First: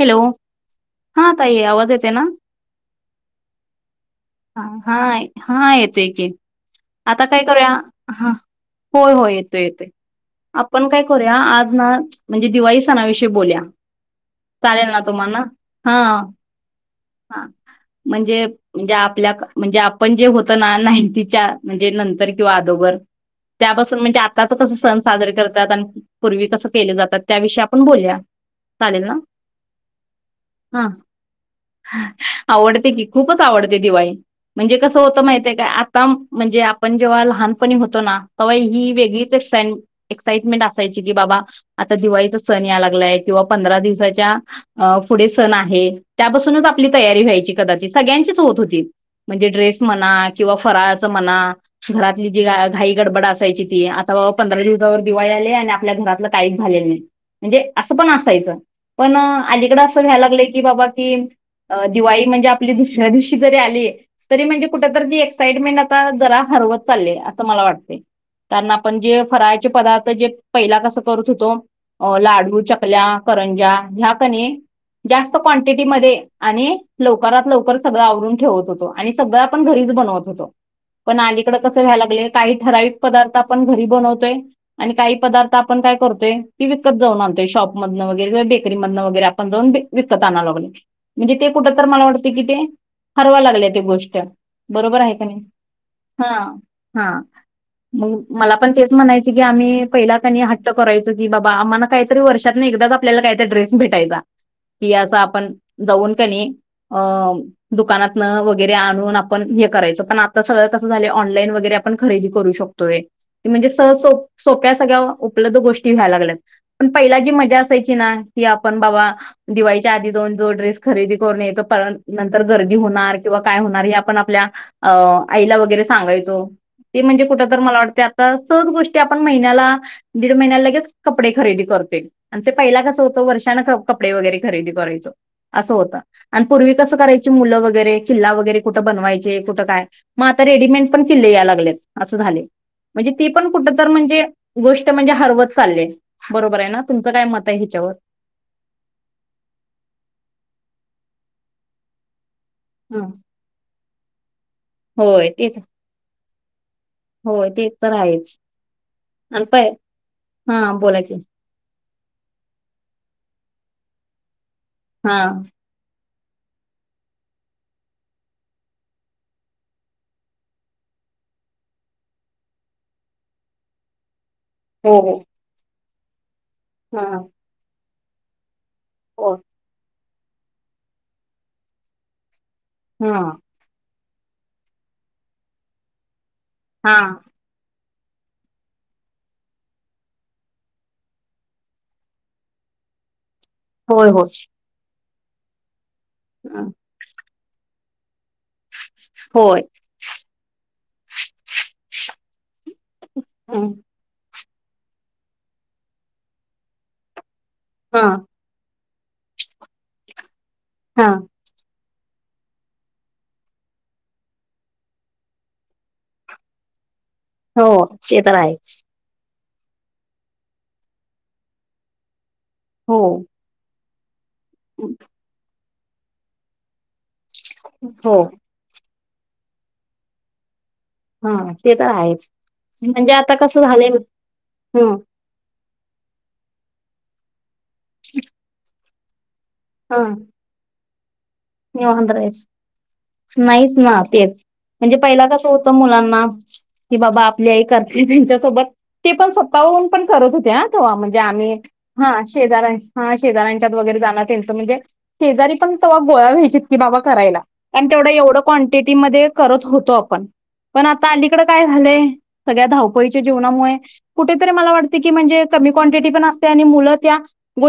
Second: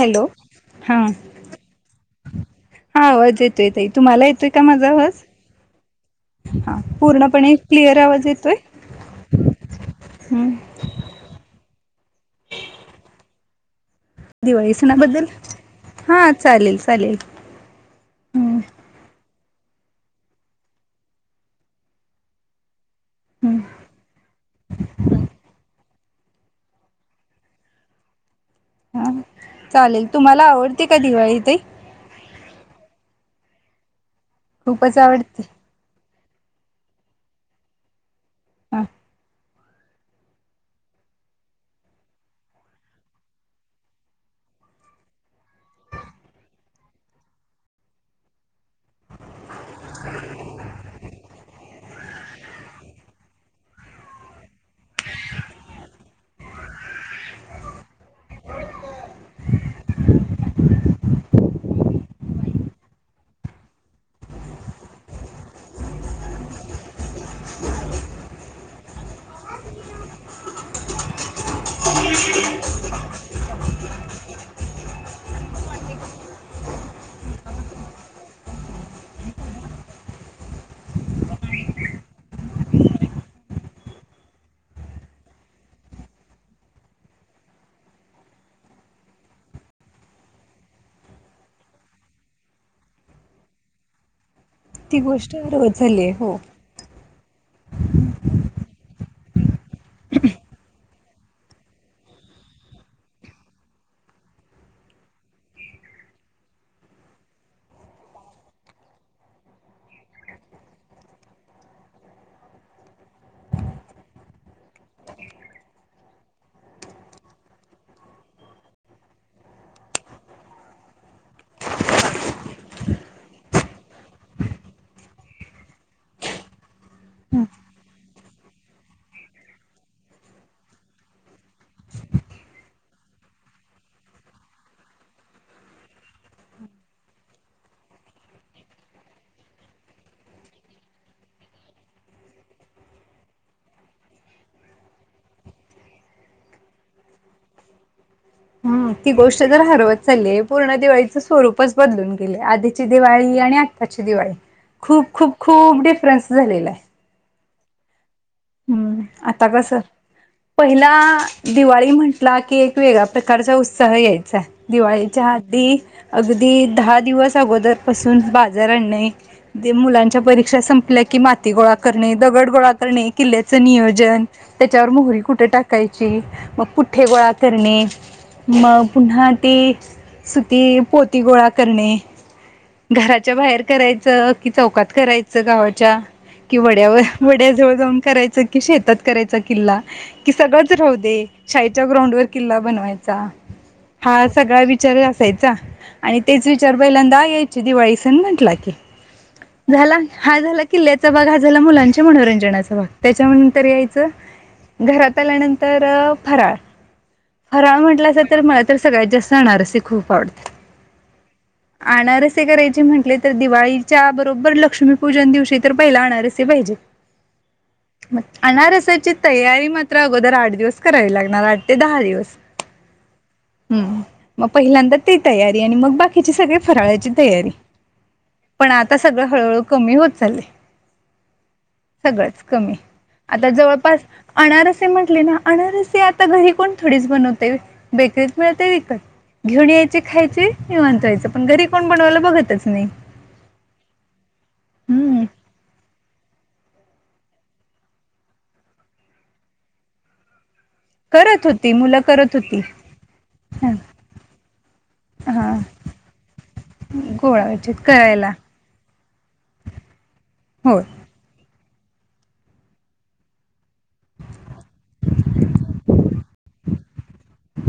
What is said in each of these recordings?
Hello हा ताई आवाज येते ना. हा आवाज येतोय ताई तुम्हाला येतोय हा काय माझा हा आवाज? हा येतोय की हा आता काय पूर्णपणे करूया क्लिअर आवाज हा येतोय? होय होय येतो येते. हम्म. आपण काय करूया आज ना म्हणजे दिवाळी सणाविषयी बोल्या. दिवाळी चालेल ना सणाबद्दल तुम्हाना हा चालेल चालेल हा म्हणजे हम्म म्हणजे आपल्या म्हणजे आपण जे होतं ना नाईंटीच्या म्हणजे नंतर किंवा अदोगर हम्म त्यापासून म्हणजे आताच कसं सण साजरे करतात आणि पूर्वी कसं केले जातात त्या विषयी आपण बोलू चालेल हा ना? चालेल तुम्हाला आवडते हा काय दिवाळी ताई? आवडते की खूपच आवडते दिवाळी म्हणजे खूपच कसं होतं आवडते माहित आहे का आ तम म्हणजे आपण जेव्हा लहानपणी होतो ना तेव्हा हा ही वेगळीच एक सन एक्साइटमेंट असायची कि बाबा आता दिवाळीचा सण या लागलाय किंवा पंधरा दिवसा त्या फूढे सण आहे त्यापासूनच आपली तयारी व्हायची कदाचित सगळ्यांचीच होत होती. म्हणजे ड्रेस म्हणा किंवा फराळाच म्हणा घरातली जी घाई गडबड असायची ती आता बाबा पंधरा दिवसावर दिवाळी आली आणि आपल्या घरातलं काहीच झालेलं नाही. म्हणजे असं पण असायचं पण अलीकडं असं व्याय लागलं की बाबा कि दिवाळी म्हणजे आपली दुसऱ्या दिवशी जरी आली तरी म्हणजे कुठं तरी ती एक्साइटमेंट आता जरा हरवत चालले असं मला वाटते. कारण आपण जे फराळचे पदार्थ जे पहिला कसं करत होतो अ लाडू चकल्या करंजा ह्या क नाही जास्त क्वांटिटी मध्ये आणि लवकरात लवकर सगळं आवरून ठेवत होतो, आणि सगळं आपण घरीच बनवत होतो, पण अलीकड कसं व्हायला लागलय काही ठराविक पदार्थ आपण घरी बनवतोय, आणि काही पदार्थ आपण काय करतोय ती विकत जाऊन आणतोय शॉपमधन वगैरे, री मधन वगैरे आपण जाऊन विकत आणा लागलोय, म्हणजे ते कुठ तर मला वाटते की ते हरवा लागले ती गोष्ट, ती बरोबर आहे का गोष्ट नाही हरवत झाली आहे हो हा हा! मग मला पण तेच म्हणायचे की आम्ही पहिला कनी हट्ट करायचो की बाबा आम्हाला काय, वर्षात एकदा आपल्याला काही ड्रेस भेटायचा की अस आपण जाऊन का नाही, अ दुकानातन वगैरे आणून आपण हे करायचं पण आता सगळं कसं झालं ऑनलाईन वगैरे, आपण खरेदी करू शकतोय म्हणजे सह सोप्या सगळ्या उपलब्ध गोष्टी व्हाय लागल्यात, पण पहिला जी मजा असायची ना की आपण बाबा, दिवाळीच्या आधी जाऊन जो ड्रेस खरेदी करून यायचो नंतर गर्दी होणार किंवा काय होणार हे आपण आपल्या अ आईला वगैरे सांगायचो, ते म्हणजे कुठ तर मला वाटते आता सहज गोष्टी आपण महिन्याला, दीड महिन्या लगेच कपडे खरेदी करतोय आणि ते पहिला कसं होतय तो वर्षान कपडे वगैरे खरेदी करायचो--तो असं होतं आणि पूर्वी कसं करायची मुलं वगैरे किल्ला वगैरे कुठं बनवायचे कुठं काय मग आता रेडीमेड पण किल्ले या लागलेत असं झाले, म्हणजे ती पण कुठ तर म्हणजे गोष्ट म्हणजे हरवत चालय बरोबर आहे ना तुमचं काय मत आहे ह्यीच्यावर? हम ती गोष्ट जर हरवत चाली पूर्ण दिवाळीचं स्वरूपच बदलून गेले आधी ची हम्म. दिवाळी आणि आत्ताची दिवाळी खूप होय खूप ते खूप डिफरन्स झालेला आहे. होय ते तर आहेच, हम्म आणि आता प कस हा पहिला बोला की दिवाळी म्हंटला की एक वेगळ्या प्रकारचा उत्साह यायचा आहे हा. दिवाळीच्या आधी, अगदी दहा दिवस अगोदरपसून बाजार आणणे, ते मुलांच्या परीक्षा संपल्या की माती गोळा करणे दगड गोळा करणे, किल्ल्याचं नियोजन त्याच्यावर हो हो मोहरी कुठे टाकायची मग पुठ्ठे हा गोळा करणे मग पुन्हा हो ते, सुती पोती गोळा करणे हा. घराच्या बाहेर, करायचं की चौकात करायचं गावाच्या कि हा वड्यावर वड्या जवळ जाऊन, करायचं की शेतात करायचा किल्ला कि सगळंच राहू दे शाळेच्या ग्राउंड वर किल्ला बनवायचा होय हो हा सगळा विचार असायचा आणि तेच हा, विचार पहिल्यांदा यायचे दिवाळी सण म्हटला होय. झाला हा झाला किल्ल्याचा भाग हा झाला मुलांच्या मनोरंजनाचा भाग त्याच्यानंतर घरात आल्यानंतर फराळ फराळ हा म्हटलं अस तर तर सगळ्यात जास्त अनारसी खूप आवडते हा- अनारसे करायचे म्हटले तर दिवाळीच्या बरोबर लक्ष्मीपूजन दिवशी तर पहिला अनारसे पाहिजे हो म ते तर आहेच अनारसाची तयारी मात्र अगोदर आठ दिवस करावी लागणार आठ ते दहा दिवस हो हम् मग पहिल्यांदा ते तयारी आणि मग बाकीचे सगळे फराळची तयारी हो. पण आता सगळं हळूहळू कमी होत चालय- हा ते तर आहेच, कमी म्हणजे आता कसं झालंय जवळपास अनारस हम्म म्हण अनारसे आता घरी कोण थोडीच बनवते बेकरीत मिळते विकत घेऊन यायचे हा खायचे निवांंत व्हायचं. पण घरी कोण निवांत बनवायला बघतच नाही रहायचं नाहीच ना तेच म्हणजे हम्म. पहिला कसं होतं मुलांना की बाबा आपली आई करते त्यांच्यासोबत ते पण स्वतःहून पण करत होत्या. म्हणजे करत आम्ही होती मुलं हा करत होती शेजार हा शेजऱ्यांच्यात हां वगैरे जाणार त्यांचं म्हणजे जरी हां पण गो व्याय की बा कराय गोळायचे तेव करायला एवढ क्टिटी करत होतो आप. होय आता अलीकड काय झालंय सगळ्या धावपळीच्या जीवनामुळे ण क क पण गो.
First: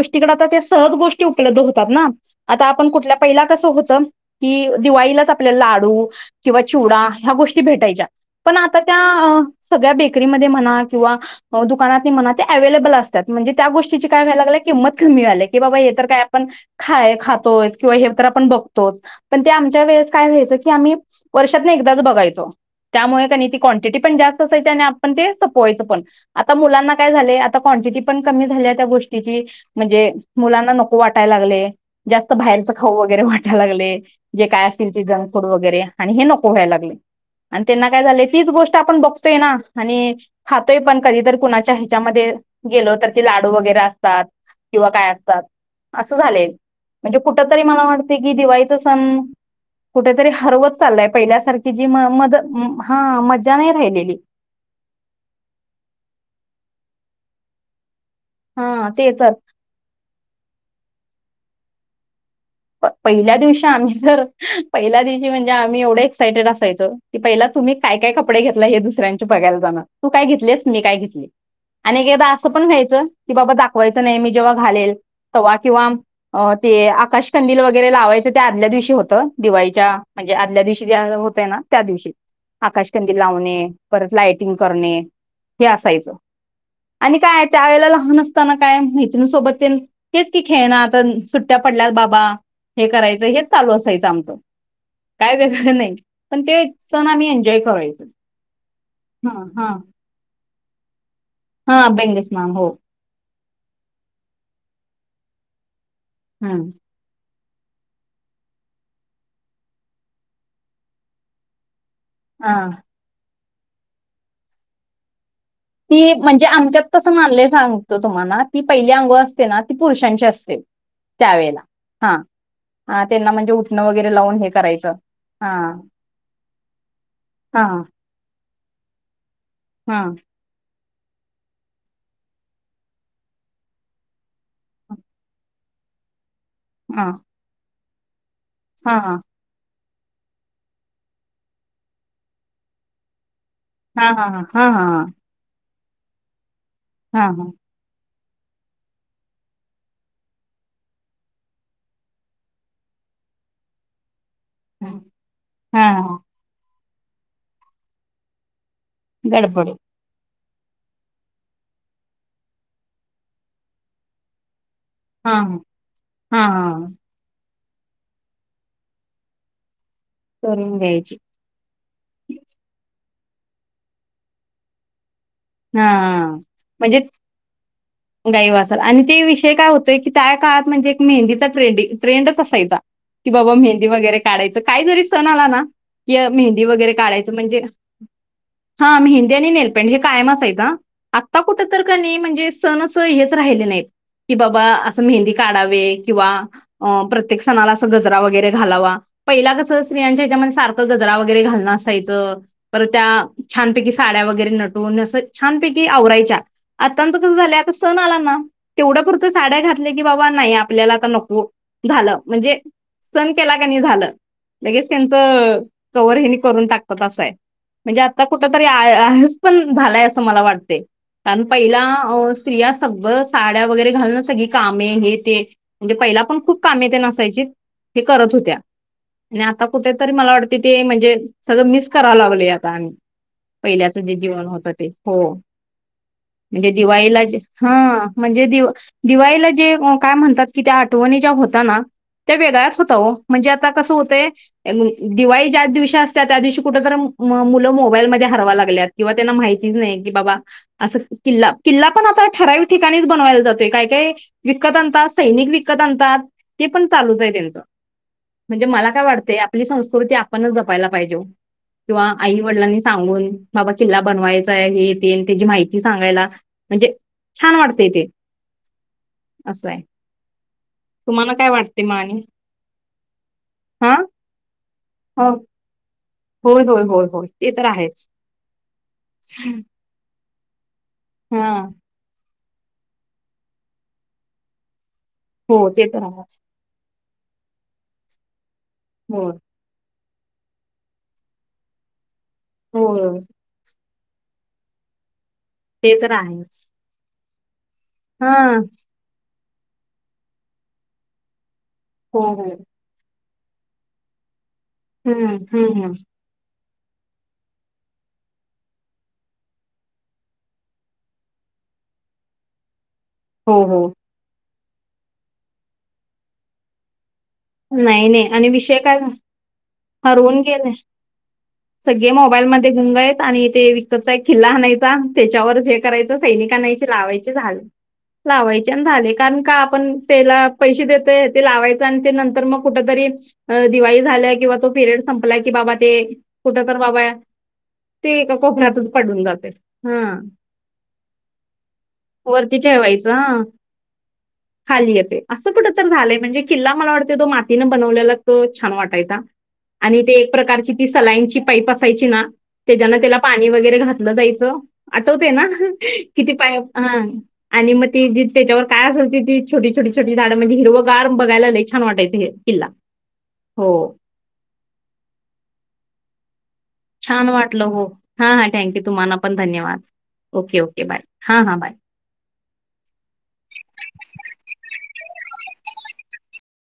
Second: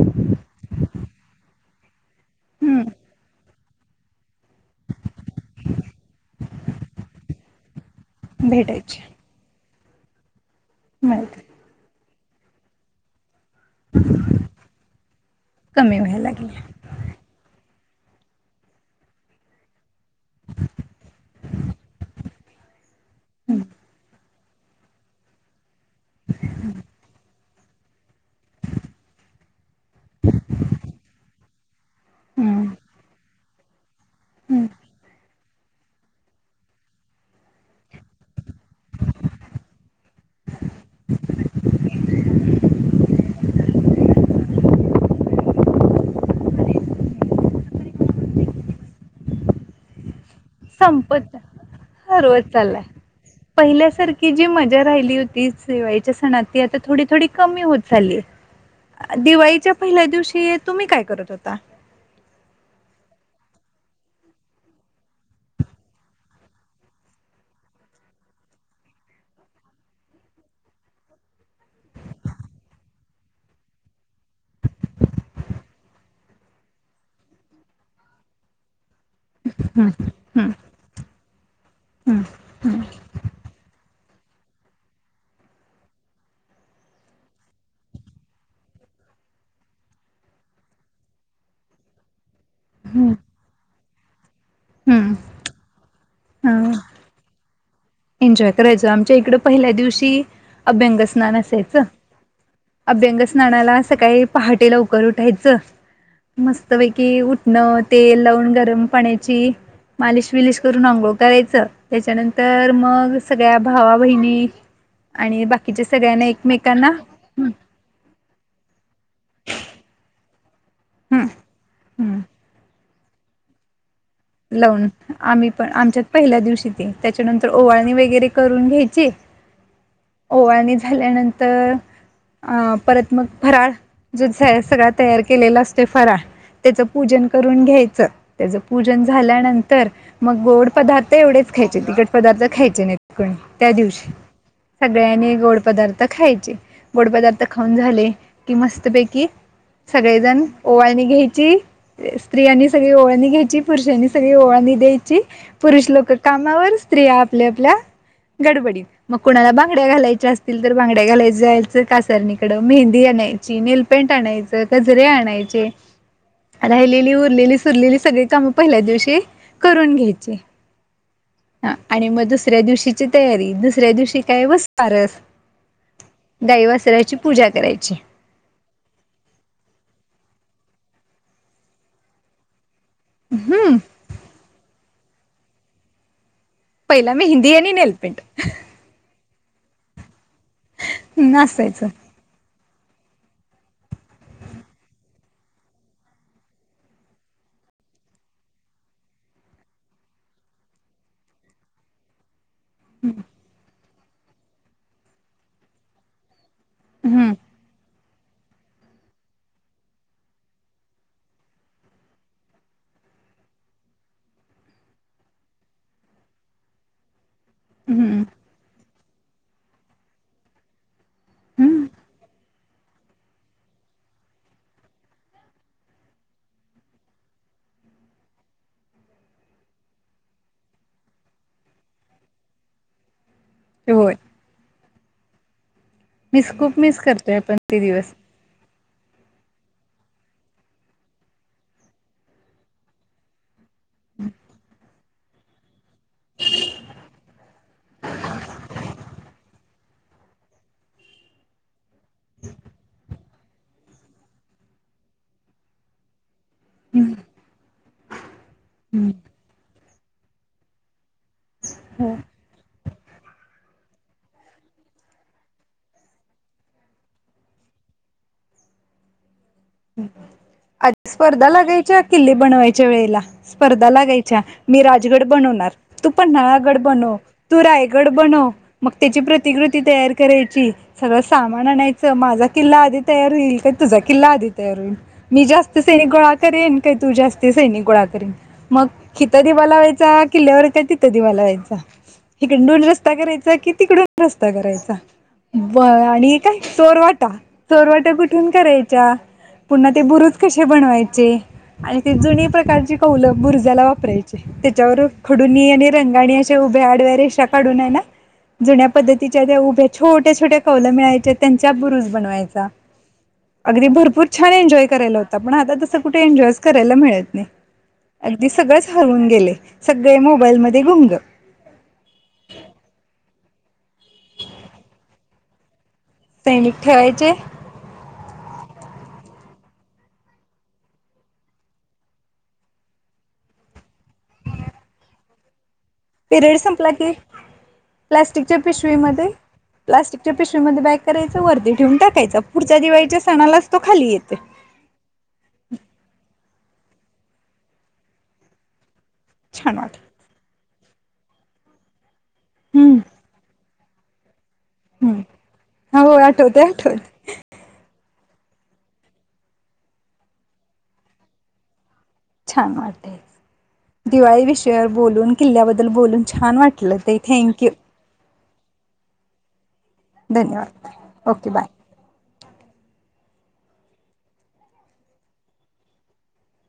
सहज गोष्टी उपलब्ध होतात ना आता हं आपण कुठल्या पहिला कसं होतं. कि दिवाळीलाच आपल्याला लाडू किंवा चिवडा ह्या गोष्टी भेटायच्या पण आता भेटायचे त्या सगळ्या बेकरीमध्ये म्हणा किंवा माहिती दुकाना म्हणा अवलेबल अस. म्हणजे त्या गोष्टीची काय व्हायला लाग किंमत कमी वय की बा कमी तर काय व्हायला आपण लागले खाय खातो. किंवा हे तर आपण बघतोच पण ते आमच्या वेळेस काय व्हायचं की आम्ही वर्षात ना एकदाच बघायचो. त्यामुळे का ती क्वांटिटी पण जास्त असायची आणि आपण ते पोयच पण आता मुलांना काय झाय आ कटिटी क झा गो म्हणज मु नको वा ला. हं खाऊ वगैरे वाटायला लागले जे हं काय असतील ते जंक फूड वगैरे आणि हे नको व्हायला लागले. आणि त्यांना काय झालंय तीच गोष्ट आपण बघतोय ना आणि खातोय पण कधीतर कुणाच्या ह्याच्यामध्ये गेल तर ते लाडू वगैरे असतात किंवा काय असतात असं झालेल म्हणजे कुठ? कठ तरी मला वाटते की दिवाळीचा सण कुठेतरी हरवत चाललंय संपत पहिल्यासारखी जी हा म रोज चाललाय हा मज्जा नाही राहिलेली. पहिल्यासारखी जी मजा राहिली होती शिवायच्या सणात ती आता थोडी थोडी कमी होत झाली. हा तेच दिवाळीच्या पहिल्या दिवशी तुम्ही काय करत होता. पहिल्या दिवशी आम्ही तर पहिल्या दिवशी म्हणजे आम्ही एवढे एक्सायटेड असायचो. ती पहिला तुम्ही काय काय कपडे घेतला हे दुसऱ्यांचे बघायला जाणार तू काय घेतलेस मी काय घेतली. आणि एकदा असं पण व्यायचं की बाबा दाखवायचं नाही मी जेव्हा घालेल. त किंवा ते आकाश ंदील वगैरे लावायचं ते आदल्या दिवशी होतं दिवाळीच्या े हं आदल्या दिवशी ज होतय ना त्या दिवशी हं आकाशकंदी लावणे परत लायटिंग करणे हे असायचं. आणि काय त्यावेेळेला लहान असताना काय मैत्रिणीसोबत ते हेच की खेळना तर सुट्ट्या पडल्यात बाबा हे करायचं हेच चालू असायचं आमचं. हम्म. का वेग नाही पण ते सण आम्ही एन्जॉय करायचो. एन्जॉय करायचं आमच्या हा इकडं हा. पहिल्या दिवशी अभ्यंग स्नान अस. हा बेंगस माम हो. अभ्यंग स्नानाला सकाळी पहाटे लवकर उठायचं हम्म. मस्त वै कि उठणं तेल लावून गरम पाण्याची मालिश विलिश करून आंघोळ करायचं. हा. त्याच्यानंतर मग सगळ्या भावा बहिणी आणि बाकीच्या सगळ्यांना एकमेकांना मनले हं सांगू. तुम्हाला ती पहिली अंगोळ असते ना ती पुरुषांची असते हं त्यावेळेला हा. हं ह त्यांना म्हणजे [unintelligible] वगैरे लावून हे लावून करायचं. आम्ही हा पण आमच्यात पहिल्या दिवशी ते त्याच्यानंतर हा ओवाळणी वगैरे करून घ्यायची. हा. ओवाणी झाल्यानंतर अ परत मग फराळ जो आहे सगळा तयार केलेला असतो फराळ त्याचं हा पूजन करून घ्यायचं त्याचं हा पूजन हा झाल्यानंतर म गोड पदार्थ एवढेच खायचे तिकट पदार्थ खायचे नाहीत. कण त्या हा दिवशी हा हा हा सगळ्यांनी गोड पदार्थ खायचे गोड पदार्थ हा. खा ऊन झाले कि मस्तपैकी सगळेजण ओवाळणी घ्यायची स्त्रियांनी सगळी ओवाळनी घ्यायची पुरुषांनी सगळी ओवाळनि हा. द्यायची हा पुरुष लोक हा कामावर स्त्रिया आपल्या-आपल्या गडबडीत मग कुणाला गडबड बांगड्या घालायच्या अस तिल तर बांगड्या घालाय जायच कासारणीकडं मेहंदी आणायची नेल पेन्ट आणायच कजरे हा आणायचे हा हा राहिलेली उरलेली सुरलेली सगळी काम पहिल्या दिवशी करून घ्याय करून द्यायची. हा आणि म दुसऱ्या दिवशीची तयारी दुसऱ्या दिवशी काय वसुबारस. हा गाई म्हणजे वासराची पूजा करायची. गाई वासरं आणि ते विषय काय होतय की त्या काळात म्हणजे एक मेहंदीचा ट्रेंडि ट्रेंडच असायचा. कि बाबा हम्म मेहंदी वगैरे काढायचं काहीजरी सण आला ना कि मेहंदी वगैरे पहिला काढायचं मेहंदी म्हणजे आणि नेलपेंट हा मेहंदी आणि नेल पेंट हे कायम असायचं हां आत्ता कुठं तर असायचं क नई म्हणजे सण अस हेच राहिले नाहीत की बाबा आसं मेहंदी काढावे किंवा अ प्रत्येक सणालाआसं गजरा वगैरे घालावा. पहिला कसं स्त्रियांच्या ह्याच्यामध्ये सारखं गजरा वगैरे घालणं असायचं. पर त्या छानपैकी साड्या वगैरे नटून असं छानपैकी आवरायच्या आत्तांचं हम्म कसं झाल्या सण आला ना तेवढ्या पुुरत साड्या घातल्या की बाबा नाही आपल्याला आता नको झालं म्हणजे सन केला क नाही झालं लगेच त्यांच कवर हेनी करून टाकतात आसं हाय. म्हणजे हम्म आता कुठ तरी आ आळस पण झालाय असं मला वाटते. कारण पहिला हम्म अ स्त्रिया सगळं साड्या वगैरे घालून सगळी कामे हे ते म्हणजे पहिला पण खूप कामे त्याना असायची ते करत होत्या. आणि आता कुठंतरी मला वाटते ते म्हणजे सगळं मिस करायला लागलय आता आम्ही. पहिल्याच होय जे जीवन होतं ते. हो मीस म्हणजे खूप मिस दिवाळीला करतोय जे आपण हा ते दिवस म्हणजे दिवा दिवाळीला जे काय म्हणतात की त्या आठवणी ज्या होता ना त्या वेगळ्याच होता हो. म्हणजे आता कसं होतंय दिवाळी ज्या दिवशी त्या असतात त्या दिवशी कुठंतरी मुलं मोबाईल मध्ये हरवाय लागतात किंवा त्यांना माहि हितीच नाही की बाबा आस किल्ला-किल्ला पण आता ठराविक ठिकाणीच बनवायला जातोय काय-काय विकत आणतात सैनिक विकत आणतात. ते पण चालूच आहे त्यांचं म्हणजे मला काय हम्म वाटतंया. आपली संस्कृती आपणच जपायला पाहिजे हो किंवा हो आई वडिलांनी सांगून बाबा किल्ला बनवायचा आहे हे ते नं त्याची माहिती सांगायला म्हणजे छान वाटतयं ते आसं आहे. आध तुम्हाला स्पर्धा काय वाटते मग लागायच्या आणि? किल्ले बनवायच्या वेळेला स्पर्धा हां? लागायच्या मी राजगड हो. बनवणार. तू होय, पन्हाळागड होय, होय, बनव होय. ते तू तर रायगड आहेच. बनव मग त्याची प्रतिकृत ती तयार करायची. सगळं हां. सामान आणायचं. माझा किल्ला आधी तयार होईल का तुझा किल्ला आधी तयार होईल मी हो, जास्त ते तर सैनिक गोळा आहेच. करेन. ते तुझ्या हस्ते सैनिक गोळा करीन मग होय. हित दिवा लावायचा किल्यावर का तित दिवा लावायचा हिकनडून रस्ता होय. करायचा कि तिकडून रस्ता करायचा. ब ते तर आणि आहेच. काय चोरवाटा चोरवाटा कुठून हां. कराय च्या पुन्हा ते बुरुज कसे बणवायचे आणि ते हो, जुनी हो. प्रकारची पाऊल बुरजाला वापरायचे त्याच्यावर हं, हं, खडुनी आणि हं. रंगाणी शे उभ्या आडव्या रेशा काढून आहे ना जुन्या पद्धतीच्या त्या उभ्या छोट्या-छोट्या कवल्या मिळायच्या त्यांच्या बुरुस बनवायचा. हो, हो. अगदी भरपूर छान एन्जॉय करायला होता. पण आता तसं कुठे एन्जॉयच, करायला मिळत नाही. नाही, नाही अगदी आणि विषय सगळच काय हरवून गेले, सगळे हरवून मोबाईल गेलाय. मध्ये गुंग. सगळे मोबाईल, मध्ये गुंग आहेत आणि ते विकतचा एक, खिल्ला आणायचा त्याच्यावर जे. करायच सैनिकांना सैनिक याची ठेवायचे लावायचे झालं. लावायचे झाले कारण का आपण त्याला पैसे देतोय, ते लावायच आणि ते नंतर. तर मग कुठ तरी, दिवाळी झाल्या किंवा तो पिरियड संपलाय, की बाबा ते कुठ पिरियड तर संपला बाबा की ते एका प्लाॅस्टिकच्या कोपऱ्यातच पडून पिशवीमध्ये जाते हा प्लास्टिकच्या, पिशवीमध्ये बॅक करायचं वरती ठेवून टाकायचं. वरती पुढच्या ठेवायचं दिवाळीच्या, हा सणालाच तो खाली येते. खाली येते असं कुठं तर झालंय, म्हणजे किल्ला मला वाटतो. तो मातीनं बनवलेला तो छान वाटायचा. छान वाटल आणि ते एक प्रकारची ती सलाईनची, पाईप असायची ना हम्म त्याच्याना त्याला पाणी वगैरे घात जायचं आठवते, हम्म ना हो किती पाया आठवते आठवते हा. आणि मग ती जी त्याच्यावर काय असेल, ती छोटी-छोट-छोटी झाडं म्हणजे. हिरो गार् बघायला लायची. छान वाटयचं हे. किल्ला. छान वाटते हो. दिवाळी विषयावर बोलून, किल्ल्याबद्दल बोलून छान वाटते. छान वाटलं हो, हा हा थँक्यू तुम्हाला, पण धन्यवाद ओके ओके धन्यवाद बाय हा ओके हां बाय.